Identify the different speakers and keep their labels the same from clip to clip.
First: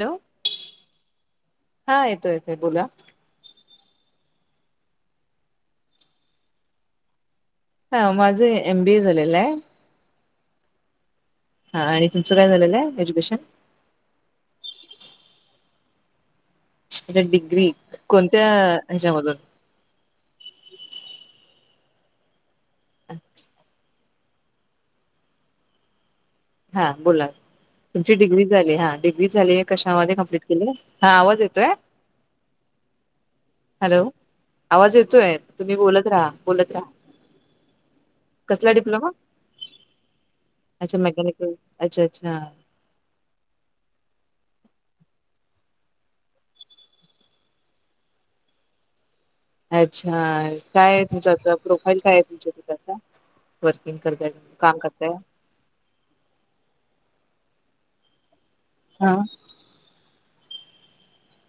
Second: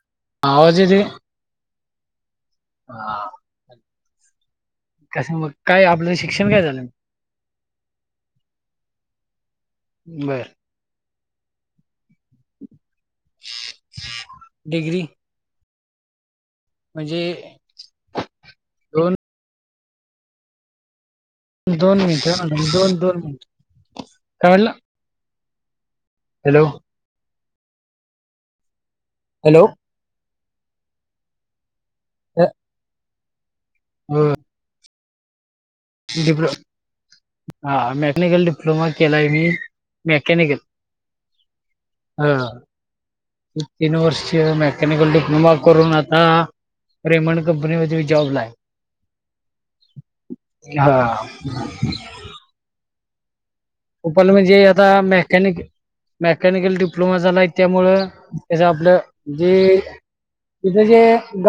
Speaker 1: Hello
Speaker 2: आवाज येतोयं.
Speaker 1: हा येतो येतोय बोला.
Speaker 2: कस मग काय आपलं शिक्षण काय झालं?
Speaker 1: हा माझं एम बी ए झालेलं आहे.
Speaker 2: बरं.
Speaker 1: हा आणि तुमचं काय झालेलं आहे? Education
Speaker 2: degree. म्हणजे
Speaker 1: डिग्री कोणत्या
Speaker 2: दोन
Speaker 1: ह्याच्याम
Speaker 2: दोन मिनिट दोन दोन मिनिट काय म्हटला?
Speaker 1: हा बोला तुमची डिग्री झाली, हा डिग्री झाली हे
Speaker 2: हॅलो.
Speaker 1: कशामध्ये कमप्लीट हा आवाज येतोय.
Speaker 2: [unintelligible]
Speaker 1: हॅलो!
Speaker 2: हो
Speaker 1: आवाज येतोय, तुम्ही बोलत राहा
Speaker 2: डिप्लो
Speaker 1: बोलत राहा.
Speaker 2: हा मेकॅनिकल डिप्लोमा केलाय, मी मेकॅनिकल.
Speaker 1: ह अच्छा
Speaker 2: ह
Speaker 1: अच्छा!
Speaker 2: तीन वर्ष मेकॅनिकल डिप्लोमा करून, आता रेमंड कंपनीमध्ये जॉब ला आहे.
Speaker 1: अच्छा! काय आहे?
Speaker 2: हा
Speaker 1: तुमचा प्र. प्रोफाईल काय आहे. तुमच्या तिकडचा.
Speaker 2: प्रोफाईल म्हणजे, आता मेकॅनिक मेकॅनिकल डिप्लोमा झालायं त्यामुळं [unintelligible] आपलं
Speaker 1: हा
Speaker 2: जे तिथं जे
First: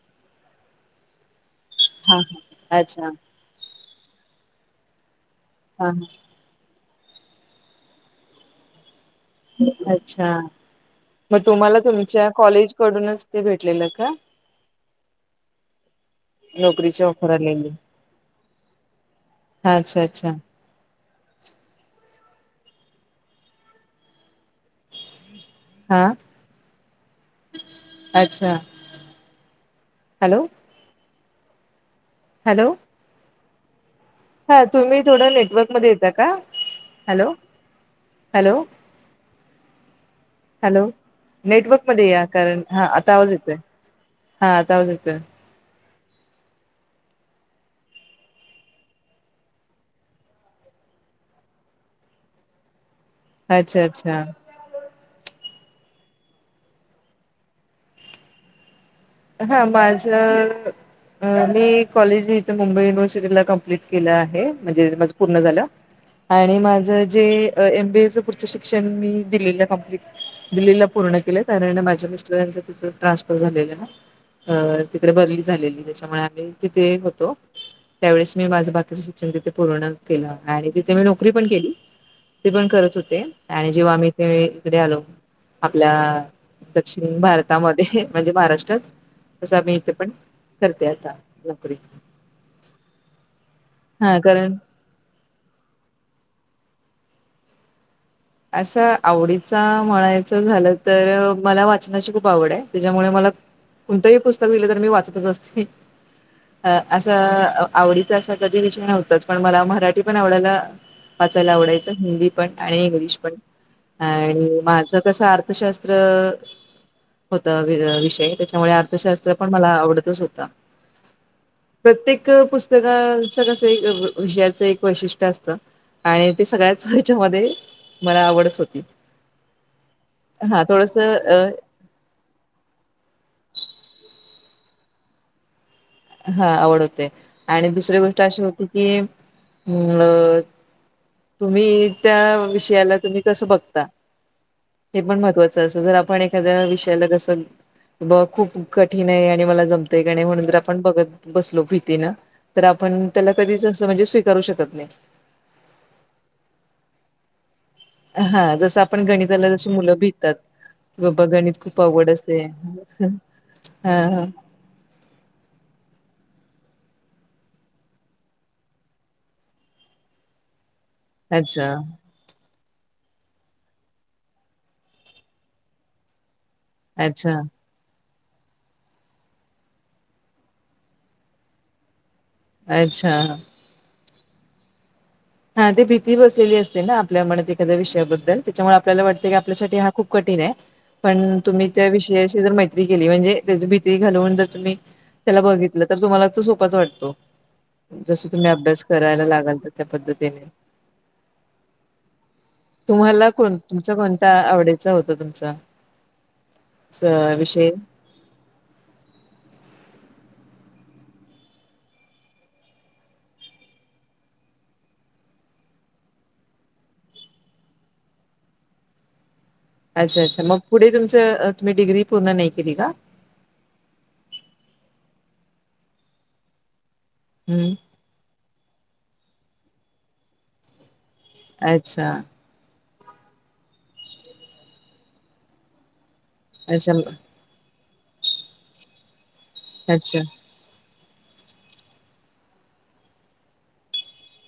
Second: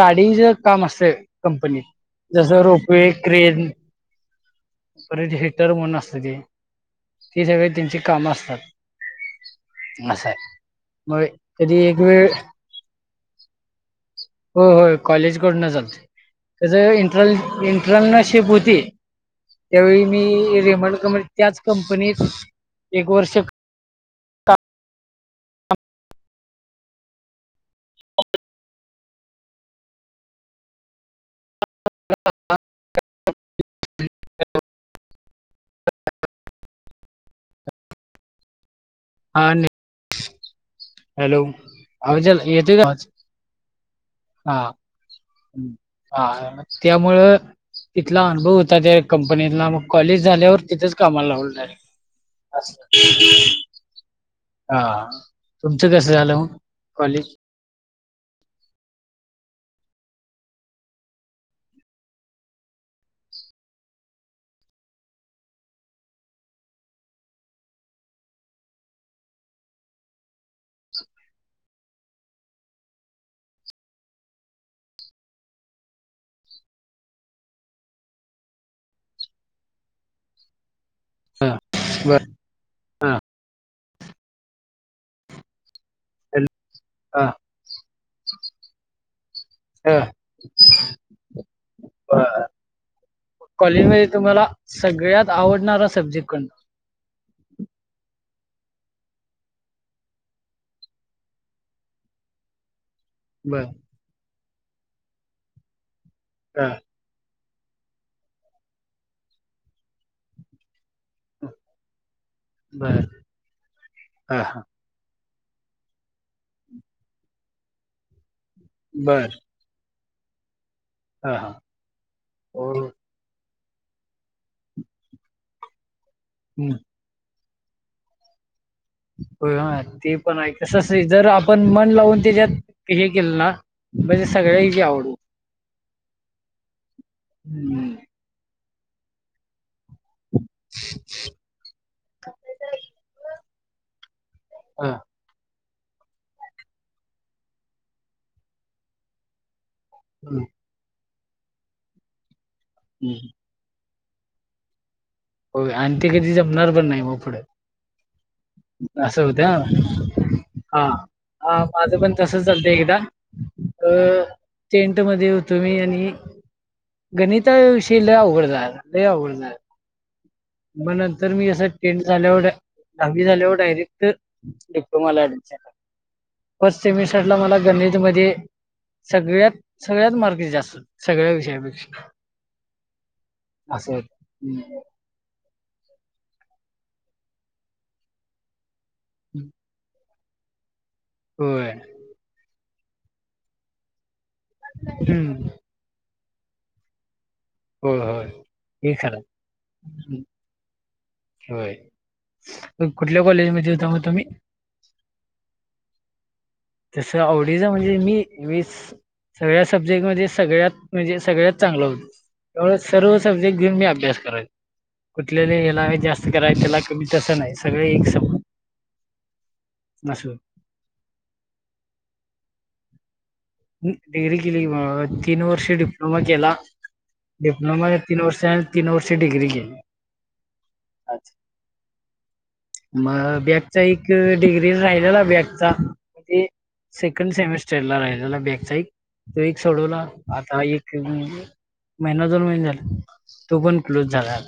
Speaker 2: गाडीचे काम असतयं. कंपनी
Speaker 1: हा हा.
Speaker 2: जसं
Speaker 1: अच्छा
Speaker 2: रोपवे क्रेन. परत हिटर
Speaker 1: हा
Speaker 2: म्हणून,
Speaker 1: हा.
Speaker 2: असतं ते ती सगळे त्यांची कामं असतात. असं
Speaker 1: अच्छा!
Speaker 2: आहे
Speaker 1: मग
Speaker 2: कधी
Speaker 1: तुम्हाला
Speaker 2: एक वेळ
Speaker 1: तुमच्या कॉलेज कडूनच ते भेटलेलं का?
Speaker 2: हो हो कॉलेजकडून आलती
Speaker 1: नोकरीची
Speaker 2: इंट्र
Speaker 1: ऑफर आलेली.
Speaker 2: इंट्रनरशिप होती.
Speaker 1: अच्छा
Speaker 2: त्यावेळी
Speaker 1: अच्छा
Speaker 2: मी रेमंड कंपनीत त्याच कंपनीत एक वर्ष काम
Speaker 1: हा. अच्छा! हॅलो! हॅलो!
Speaker 2: [unintelligible]
Speaker 1: हा तुम्ही थोडं नेटवर्क मध्ये येता, का हॅलो! हॅलो!
Speaker 2: हा ने
Speaker 1: हॅलो!
Speaker 2: हॅलो
Speaker 1: नेटवर्क मध्ये या
Speaker 2: आवाज याला
Speaker 1: कारण,
Speaker 2: येतोय का
Speaker 1: हा आता आवाज येतोय. हा आता आवाज येतोय.
Speaker 2: हा मग त्यामुळं तिथला अनुभव होता. त्या कंपनीतला मग कॉलेज झाल्यावर, तिथेच कामाला लागलो डायरेक्ट. आसं.
Speaker 1: अच्छा! अच्छा!
Speaker 2: हा तुमचं कसं झालं कॉलेज?
Speaker 1: हा माझ ह मी कॉलेज इथे मुंबई युनिव्हर्सिटीला कंप्लीट केलं आहे म्हणजे माझं इथं पूर्ण झालं आणि माझ जे एम. बी. ए. च पुढचं शिक्षण मी दिल्लीला कंप्लीट दिल्लीला पूर्ण केलंय कारण माझ्या मिस्टरांच तिथं ट्रान्सफर झालेलं ना अ तिकडे बदली झालेली त्याच्यामुळे आम्ही तिथे होतो. त्यावेळेस मी माझं बाकीचं शिक्षण तिथे पूर्ण केलं आणि मी ते मी नोकरी पण
Speaker 2: ह
Speaker 1: केली
Speaker 2: बर
Speaker 1: ते पण करत
Speaker 2: हा
Speaker 1: होते आणि जेव्हा आम्ही तेे इकडे आलो आपल्या दक्षिण
Speaker 2: ह
Speaker 1: भारतामध्ये हेःम्हणजे महाराष्ट्रात, तसं आम्ही
Speaker 2: ह
Speaker 1: इथे
Speaker 2: [inaudible]
Speaker 1: पण करते आता नोकरी
Speaker 2: बर. कॉलेज मध्ये
Speaker 1: हा
Speaker 2: तुम्हाला
Speaker 1: कारण
Speaker 2: सगळ्यात आवडणारा सब्जेक्ट कोणता? [inaudible]
Speaker 1: असं आवडीचा म्हणायचं झालं तर मला वाचनाची खूप आवड आहे. त्याच्यामुळे मला
Speaker 2: बर
Speaker 1: कोणतंही पुस्तक दिलं तर मी वाचतच असते हि.
Speaker 2: ह
Speaker 1: असं अ आवडीचा असा कधी विषय नव्हताच पण मला मराठी पण आवडायला वाचायला आवडायचं हिंदी पण आणि
Speaker 2: बर
Speaker 1: इंग्लिश पण
Speaker 2: ह
Speaker 1: आणि
Speaker 2: ह
Speaker 1: माझं तसं अर्थशास्त्र होता विषय त्याच्यामुळे
Speaker 2: बर
Speaker 1: अर्थशास्त्र पण मला आवड तच
Speaker 2: ह ह
Speaker 1: प्रत्येक
Speaker 2: हो
Speaker 1: पुस्तकाच कस ते एक विषयाच एक वैशिष्ट्य असत आणि ते
Speaker 2: हम्म.
Speaker 1: सगळ्याच हेच्यामध्ये मला आवडच होती.
Speaker 2: हो हा ते पण आहे,
Speaker 1: हा
Speaker 2: कस
Speaker 1: थोडस
Speaker 2: असतय जर
Speaker 1: हा
Speaker 2: आपण मन लावून त्याच्यात हे केलं ना म्हणजे सगळ्या हेची आवड होते.
Speaker 1: हा आवड होते आणि दुसरी गोष्ट अशी होती की अ तुम्ही त्या विषयाला तुम्ही कसं बघता हे पण महत्त्वाचं जर आपण एखाद्या विषयाला कस ब खूप कठीण आहे आणि मला जम म्हणून ज आपण बघत बसलो भीतीन तर आपण त्याला कधीच म्हणजे स्वीकारू शकत नाही,
Speaker 2: हो आणि ते कधी जमणार पण नाही मग पुढं,
Speaker 1: हा जस आपण गणिताला जशी मुलं भिततात.
Speaker 2: हा
Speaker 1: बाबा गणित
Speaker 2: हा,
Speaker 1: खूप
Speaker 2: माझं
Speaker 1: आवड
Speaker 2: पण
Speaker 1: असते
Speaker 2: तसच चालतं एकदा अ
Speaker 1: हा हा
Speaker 2: टेंट मध्ये होतो मी आणि, गणिता विषय लय अवघडणार-अवघडणार मग नंतर मी जं
Speaker 1: अच्छा
Speaker 2: टेंट झाल्यावर दहावी झाल्यावर डायरेक्ट डिप्लोमाला अँडमिशन फस् ते मिसटला
Speaker 1: अच्छा
Speaker 2: मला गणितमध्ये सगळ्यात-सगळ्यात मार्क जास्त सगळ्या विषयापेक्षा
Speaker 1: अच्छा,
Speaker 2: [inaudible]
Speaker 1: हा ते भीती बसलेली असते ना आपल्या म्हणत एखाद्या विषयाबद्दल त्याच्यामुळे आपल्याला वाटतं की
Speaker 2: हं,
Speaker 1: आपल्यासाठी हा खूप कठीण आहे पण तुम्ही
Speaker 2: होय.
Speaker 1: त्या विषयाची जर मैत्री केली म्हणजे त्या भी घालून त्
Speaker 2: हं.
Speaker 1: त्याला बघितलं तर तुम्हाला त सोच वाटतो.
Speaker 2: होय, होय.
Speaker 1: जसं तुम्ही अभ्यास
Speaker 2: हे खरं.
Speaker 1: करायला लागाल तर त्या
Speaker 2: हं,
Speaker 1: पद्धतीने
Speaker 2: होय, मग कुठल्या
Speaker 1: तुम्हाला कोण
Speaker 2: कॉलेजमध्ये होता
Speaker 1: तुमचा
Speaker 2: मग तुम्ही?
Speaker 1: कोणता आवडीचा होत तुमचा
Speaker 2: तस
Speaker 1: स-
Speaker 2: आवडीच
Speaker 1: विषय
Speaker 2: म्हणजे मी मी सगळ्या सब्जेक्ट मध्ये सगळ्यात म्हणजे सगळ्यात चांगलं होत त्या सर्व सब्जेक्ट घेऊन मी अभ्यास करायचो. कुठलेले याला जास्त कराय त्याला कमी तसं नाही सगळे एक समज
Speaker 1: अच्छा अच्छा मग पुढे तुमच तुम्ही डिग्री पूर्ण नाही केली का?
Speaker 2: डिग्री केली तीन वर्ष डिप्लोमा केला
Speaker 1: हम्म
Speaker 2: डिप्लोमाच्या तीन वर्ष तीन वर्ष डिग्री गेली,
Speaker 1: अच्छा
Speaker 2: मग बॅगचा एक डिग्री राहिलेला बॅगचा
Speaker 1: अच्छा
Speaker 2: सेकंड सेमेस्टर चढला राहिले बॅगचा एक तो एक सोडवला
Speaker 1: अच्छा
Speaker 2: आता एक महिना दोन महिने झाले तो पण क्लोज झाला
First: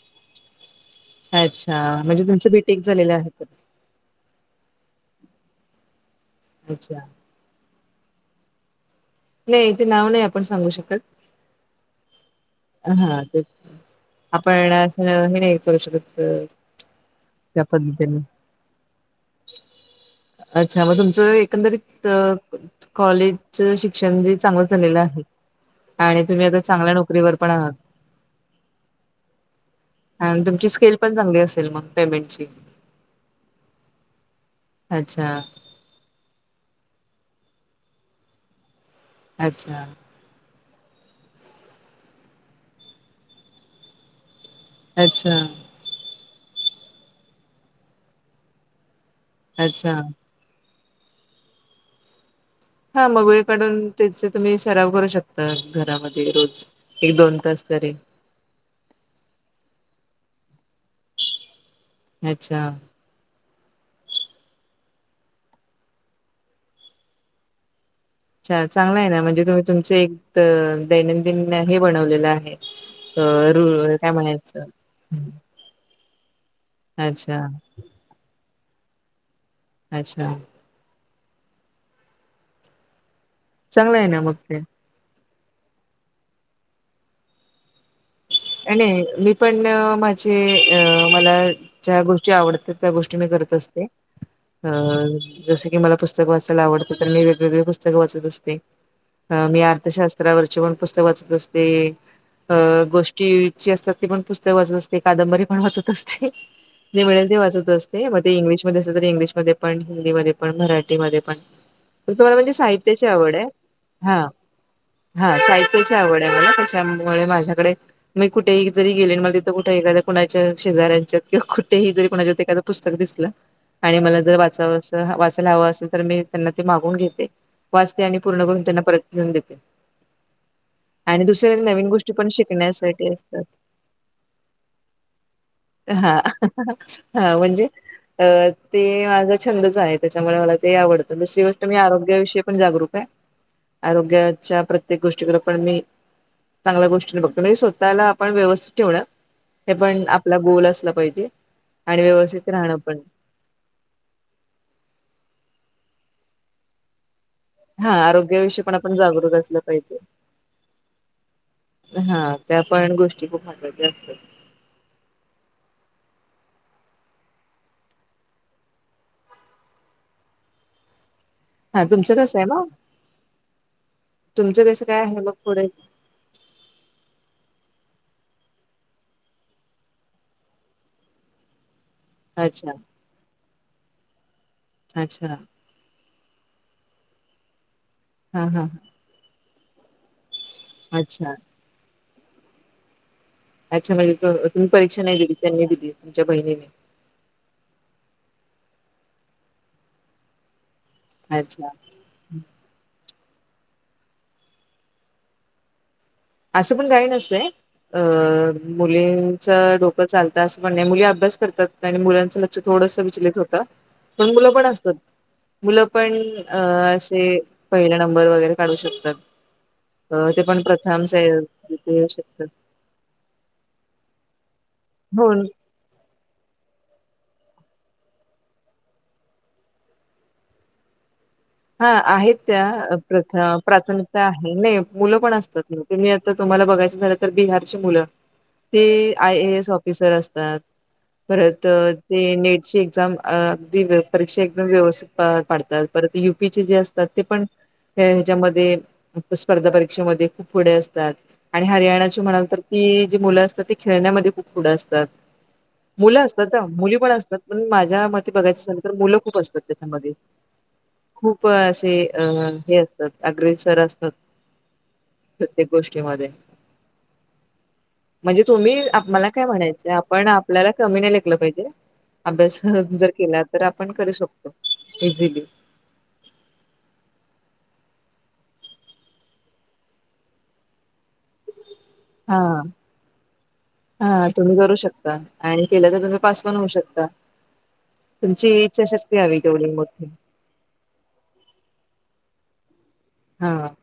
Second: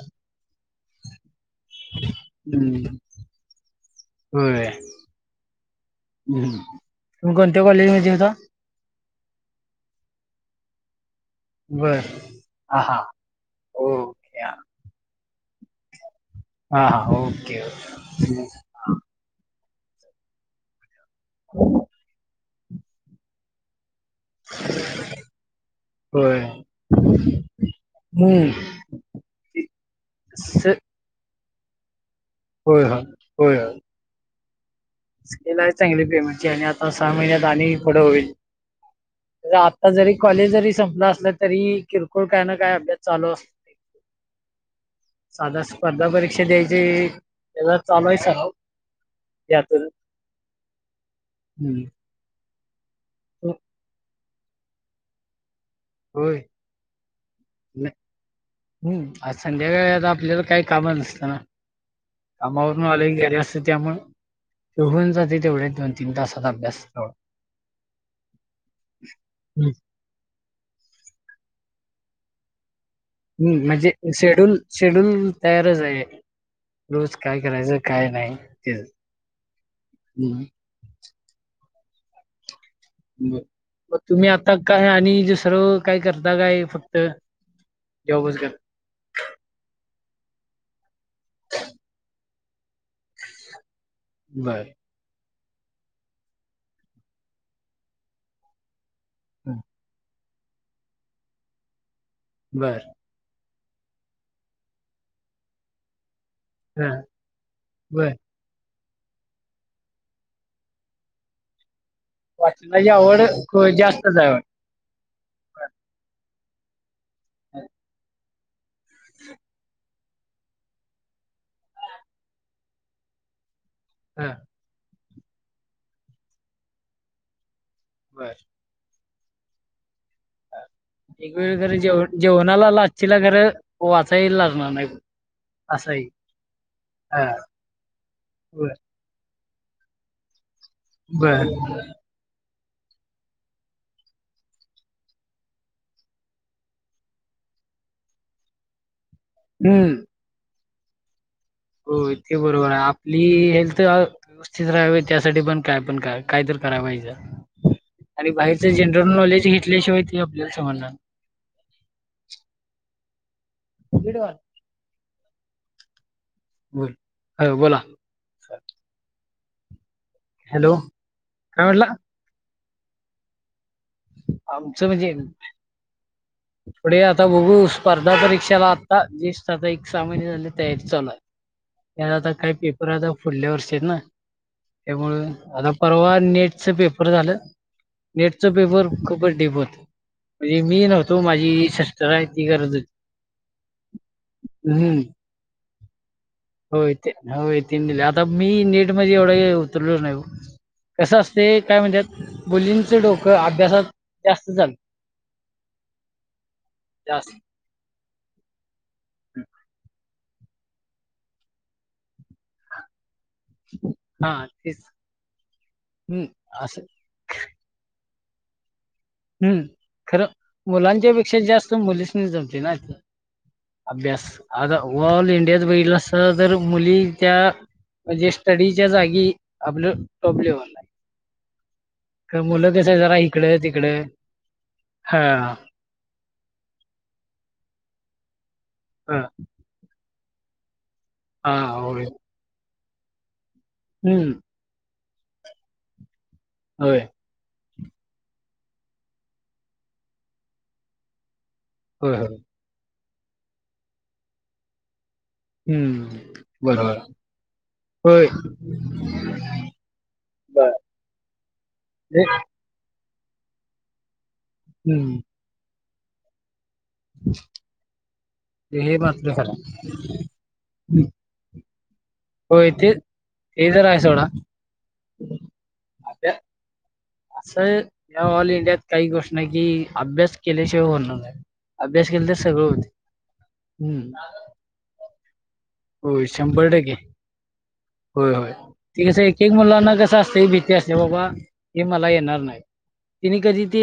Speaker 1: अच्छा म्हणजे तुमच बीटेक झालेले आहे
Speaker 2: हो
Speaker 1: अच्छा
Speaker 2: तुम कोणत्या कॉलेज मध्ये होता
Speaker 1: नाही इथे नाव नाही आपण सांगू शकत
Speaker 2: बर
Speaker 1: हा ते
Speaker 2: ओके हा
Speaker 1: आपण असं हे नाही करू शकत अ,
Speaker 2: हा हा ओके
Speaker 1: त्या पद्धतीने.
Speaker 2: ओके
Speaker 1: अच्छा मग तुमचं एकंदरीत कॉलेज शिक श् चांग झाले आहे आणि
Speaker 2: होय
Speaker 1: तुम्ही आ चांगल्या नोकरीवर पण
Speaker 2: हम्म
Speaker 1: आणि तुमची स्केल पण चांगली असेल मग पेमेंटची.
Speaker 2: हो ह हो
Speaker 1: अच्छा,
Speaker 2: ल आहे चांगली पेमेंटची आणि आता सहा महिन्यात आणि पुढं होईल
Speaker 1: अच्छा,
Speaker 2: आता जरी कॉलेज जरी संपला असलं तरी किरकोळ काय ना काय अभ्यास चालू असत
Speaker 1: अच्छा,
Speaker 2: साधा स्पर्धा परीक्षा द्यायची त्याला चालू आहे सग
Speaker 1: अच्छा
Speaker 2: हम्म
Speaker 1: हा मग वेळ काढून त्याच तुम्ही सराव करू शकता घरामध्ये
Speaker 2: होय
Speaker 1: रोज एक दोन तास
Speaker 2: न-
Speaker 1: तरी
Speaker 2: हम्म आज संध्याकाळी आता आपल्याला काही काम नसतं ना
Speaker 1: अच्छा.
Speaker 2: कामावरून आले की घरी अस त्यामुळे ते होन जाते तेवढे दोन तीन तासात अभ्यास
Speaker 1: अच्छा चांगला आहे ना म्हणजे तुम्ही
Speaker 2: हम्म
Speaker 1: तुमच एक दैनंदिन हे बनवलेलं आहे अ,
Speaker 2: हम्म म्हणजे
Speaker 1: रु काय
Speaker 2: शेड्यूल
Speaker 1: म्हणायचं?
Speaker 2: शेड्यूल तयारच आहे रोज
Speaker 1: अच्छा,
Speaker 2: काय करायचं काय नाही तेज
Speaker 1: अच्छा
Speaker 2: [unintelligible] मग
Speaker 1: चांगलं आहे ना
Speaker 2: तुम्ही
Speaker 1: मग
Speaker 2: आता
Speaker 1: ते.
Speaker 2: काय आणि सर्व काय करता काय फक्त जॉबच करता?
Speaker 1: आणि मी पण माझ मला ज्या गोष्टी आवडत त्या गोष्टी मी करत असते
Speaker 2: बर
Speaker 1: हम [unintelligible] जस की मला पुस्तक वाचायला आवडत तर मी वेगवेगळे पुस्तकं वाचत असते मी
Speaker 2: हं.
Speaker 1: अर्थशास्त्र स्तरावरची पण पुस्तक वाचत असते अ
Speaker 2: बर
Speaker 1: [unintelligible] असतात ते पण पुस्तक वाचत असते कादंबरी पण वाचत असते
Speaker 2: हा
Speaker 1: जे मिळेल ते वाचत असते
Speaker 2: बर
Speaker 1: मग ते इंग् इंग्लिशमध्ये पण हिंदी मधे पण मराठी मधे पण तर तु मला म्हणजे
Speaker 2: वाचनाची
Speaker 1: साहित्याची आवड आहे
Speaker 2: ख- जास्तच
Speaker 1: हा
Speaker 2: आहे वाटतं.
Speaker 1: हा साहित्याची आवड आहे मला कशा त्यामुळे माझ्याकडे मग कुठेही जरीेले आणि मग तथ कुठ एखाद्या कोणाच्या शेजाऱच्यात किंवा कुठेही जरी कोणाच्यात एखाद पुस्तक दिसलं आणि मला
Speaker 2: हा
Speaker 1: जर वाचाव वाचायला हवं असेल तर मी त्यांना ते मागून घेते वाचते आणि
Speaker 2: बर
Speaker 1: पूर्ण करून त्यांना परत नेहून देते आणि दुसऱ्या
Speaker 2: ववेगर
Speaker 1: नवीन
Speaker 2: जेव
Speaker 1: गोष्टी पण
Speaker 2: जेवणाला लाच
Speaker 1: शिकण्यासाठी
Speaker 2: शलागरे
Speaker 1: असतात
Speaker 2: [unintelligible] वाचायला लागनार नाही असं आहे.
Speaker 1: हा हा म्हणजे अ
Speaker 2: बर
Speaker 1: ते छंदच आहे त्याच्यामुळे मला ते आवडतं दुसरी
Speaker 2: बर
Speaker 1: गोष्ट मी आरोग्याविषयी पण जागरूक आहे आरोग्याच्या प्रत्येक गोष्टीकडे पण मी चांगल्या गोष्टीने बघतो म त्याला आपण व्यवस्थित ठेवण हे
Speaker 2: हम्म
Speaker 1: पण आपला गोल असलं पाहिजे. आणि
Speaker 2: होय तेे
Speaker 1: व्यवस्थित
Speaker 2: बरोबर
Speaker 1: राहणं
Speaker 2: आहे
Speaker 1: पण
Speaker 2: आपली हेल्थ व्यवस्थित राहावे त्यासाठी पण काय पण काय काय तर करावायचं.
Speaker 1: हा
Speaker 2: आणि
Speaker 1: आरोग्याविषयी पण
Speaker 2: बाहेरच
Speaker 1: आपण
Speaker 2: जनरल
Speaker 1: जागरूक
Speaker 2: नॉलेज
Speaker 1: असलं पाहिजे
Speaker 2: घेतल्याशिवाय ते आपल्याला समजणार
Speaker 1: हा त्या पण गोष्टी खूप महत्वाच्या असतात
Speaker 2: बोल हो बोला हॅलो. काय
Speaker 1: हा
Speaker 2: म्हटला
Speaker 1: तुमचं कसं आहे मग? तुमचं कसं
Speaker 2: आमचं
Speaker 1: काय
Speaker 2: म्हणजे
Speaker 1: आहे मग पुढे
Speaker 2: पुढे आता बघू स्पर्धा परीक्षाला आता जे आता एक सहा महिने झाली तयारी चालू आहे. त्या आता काही
Speaker 1: अच्छा
Speaker 2: पेपर आता फुढल्या वर्षी आहेत ना त्यामुळे
Speaker 1: अच्छा
Speaker 2: आता परवा नेटचं पेपर झालं नेटच
Speaker 1: हा हा
Speaker 2: पेपर खूपच डिप म्हणजे मी नव्हतो
Speaker 1: अच्छा
Speaker 2: माझी सिस्टर आहे ती करत होती.
Speaker 1: अच्छा म्हणजे तु तुम्ही
Speaker 2: हम्म
Speaker 1: परीक्षा नाही दिली त्यांनी दिली तुमच्या बहिणीने
Speaker 2: हो ते होय त दिल्या आता मी नेट मध्ये एवढं उतरलो नाही कसं असते
Speaker 1: अच्छा
Speaker 2: काय म्हणतात मुलींचं डोक अभ्यासात जास्त चालतं.
Speaker 1: असं पण काय
Speaker 2: जास्त
Speaker 1: नसतय अ मुलींच डोक चालतंय असं मुली अभ्यास करतात मुलांचं लक्ष थोडस विचारत होत पण
Speaker 2: हां
Speaker 1: मुलं पण
Speaker 2: तेच.
Speaker 1: असतात मुलं पण
Speaker 2: हं. असं
Speaker 1: असे पहिल्यांदा नंबर वगैरे काढू शकतात
Speaker 2: हं. खरं
Speaker 1: ते पण स्पर्धा
Speaker 2: मुलांच्या पेक्षा जास्त मुलीसनी जमते ना अभ्यास आता
Speaker 1: हो
Speaker 2: ओव्हऑल इंडियात बघीतल अस तर मी त्या म्हजे स्टडीच्या जागी आपलं टॉप लेवलला हाय.
Speaker 1: हा आहेत, त्या प्रथ
Speaker 2: तिकडं
Speaker 1: प्राथमिक ते आहे, नाही मुलं पण
Speaker 2: हां.
Speaker 1: असतात तुम्ही आता तुम्हाला बघायच झालं तर बिहारची मुलं ते
Speaker 2: हां.
Speaker 1: आय. ए. एस. ऑफिसर असतात परत
Speaker 2: हां. होय.
Speaker 1: ते नेटचे जाऊन अगदी
Speaker 2: हं.
Speaker 1: परीक्षा एकदम व्यवस्थित पाडतात परत यू पी, जे
Speaker 2: होय.
Speaker 1: असतात ते पण त्या ह्याच्यामध्ये फक्त स्पर्धा परीक्षेमध्ये खूप पुढे असतात. आणि
Speaker 2: होय,
Speaker 1: हरियाणाची
Speaker 2: होय.
Speaker 1: म्हणाल तर की जी मुलं असतात ते खेळण्यामध्ये खूप पुढं असतात.
Speaker 2: हम्म
Speaker 1: मुलं असतात ना, मुली पण असतात, पण माझ्या
Speaker 2: होय.
Speaker 1: मते बघायचं झालं तर मुलं खूप असतात त्याच्यामध्ये
Speaker 2: बर
Speaker 1: खूप असे, अ हे, असतात अग्रेसर असतात.
Speaker 2: हम्म
Speaker 1: गोष्टी मध्ये
Speaker 2: हम [unintelligible]
Speaker 1: म्हणजे तुम्ही, मला काय म्हणायचं आपण आपल्याला कमी
Speaker 2: आहे.
Speaker 1: नाही लेखलं पाहिजे. अभ्यास
Speaker 2: होय ते
Speaker 1: खरं जर केला तर
Speaker 2: ते जर
Speaker 1: आपण
Speaker 2: आहे
Speaker 1: करू
Speaker 2: सोडा
Speaker 1: शकतो इझिली.
Speaker 2: ह असं, या ऑल इंडियात काही गोष्ट नाही की, अभ्यास केल्याशिवाय होणार नाय अभ्यास केला तर
Speaker 1: हा
Speaker 2: सगळं होते, हम्म
Speaker 1: हा तुम्ही करू शकता आणि केलं तर, तुम्ही
Speaker 2: होय
Speaker 1: पास पण होऊ
Speaker 2: शंभर टक्के
Speaker 1: शकता.
Speaker 2: होय,
Speaker 1: तुमची
Speaker 2: होय ते
Speaker 1: इच्छाशक्ती
Speaker 2: कसं,
Speaker 1: हवी
Speaker 2: एक एक
Speaker 1: तेवढी
Speaker 2: मुलांना
Speaker 1: मोठी
Speaker 2: कसं असतय, भीती असते, बाबा, हे मला येणार नाही. तिने,
Speaker 1: हा
Speaker 2: कधी ते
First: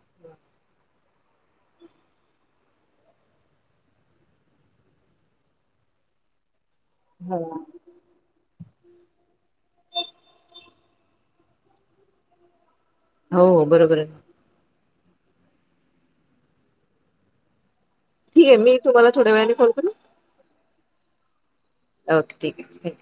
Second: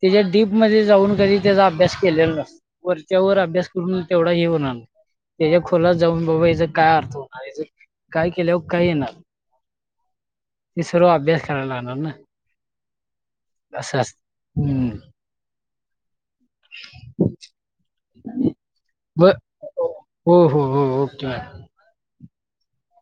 Speaker 2: त्याच्या डीप मध्ये जाऊन कधी त्याचा अभ्यास केलेला नसतो, वरच्या वर अभ्यास करून तेवढा हे होणार त्याच्या खोलात जाऊन बाबा याचा काय अर्थ
Speaker 1: हा.
Speaker 2: होणार, हयाचं काय केल्यावर काय येणार? ते सर्व अभ्यास करायला लागणार ना?
Speaker 1: हो हो
Speaker 2: असं,
Speaker 1: बरोबर आहे
Speaker 2: असं हम्म
Speaker 1: ठीक आहे, मी एक तुम्हाला
Speaker 2: ब
Speaker 1: थोड्या वेळाने कॉल करू?
Speaker 2: हो, हो, ओके
Speaker 1: बघते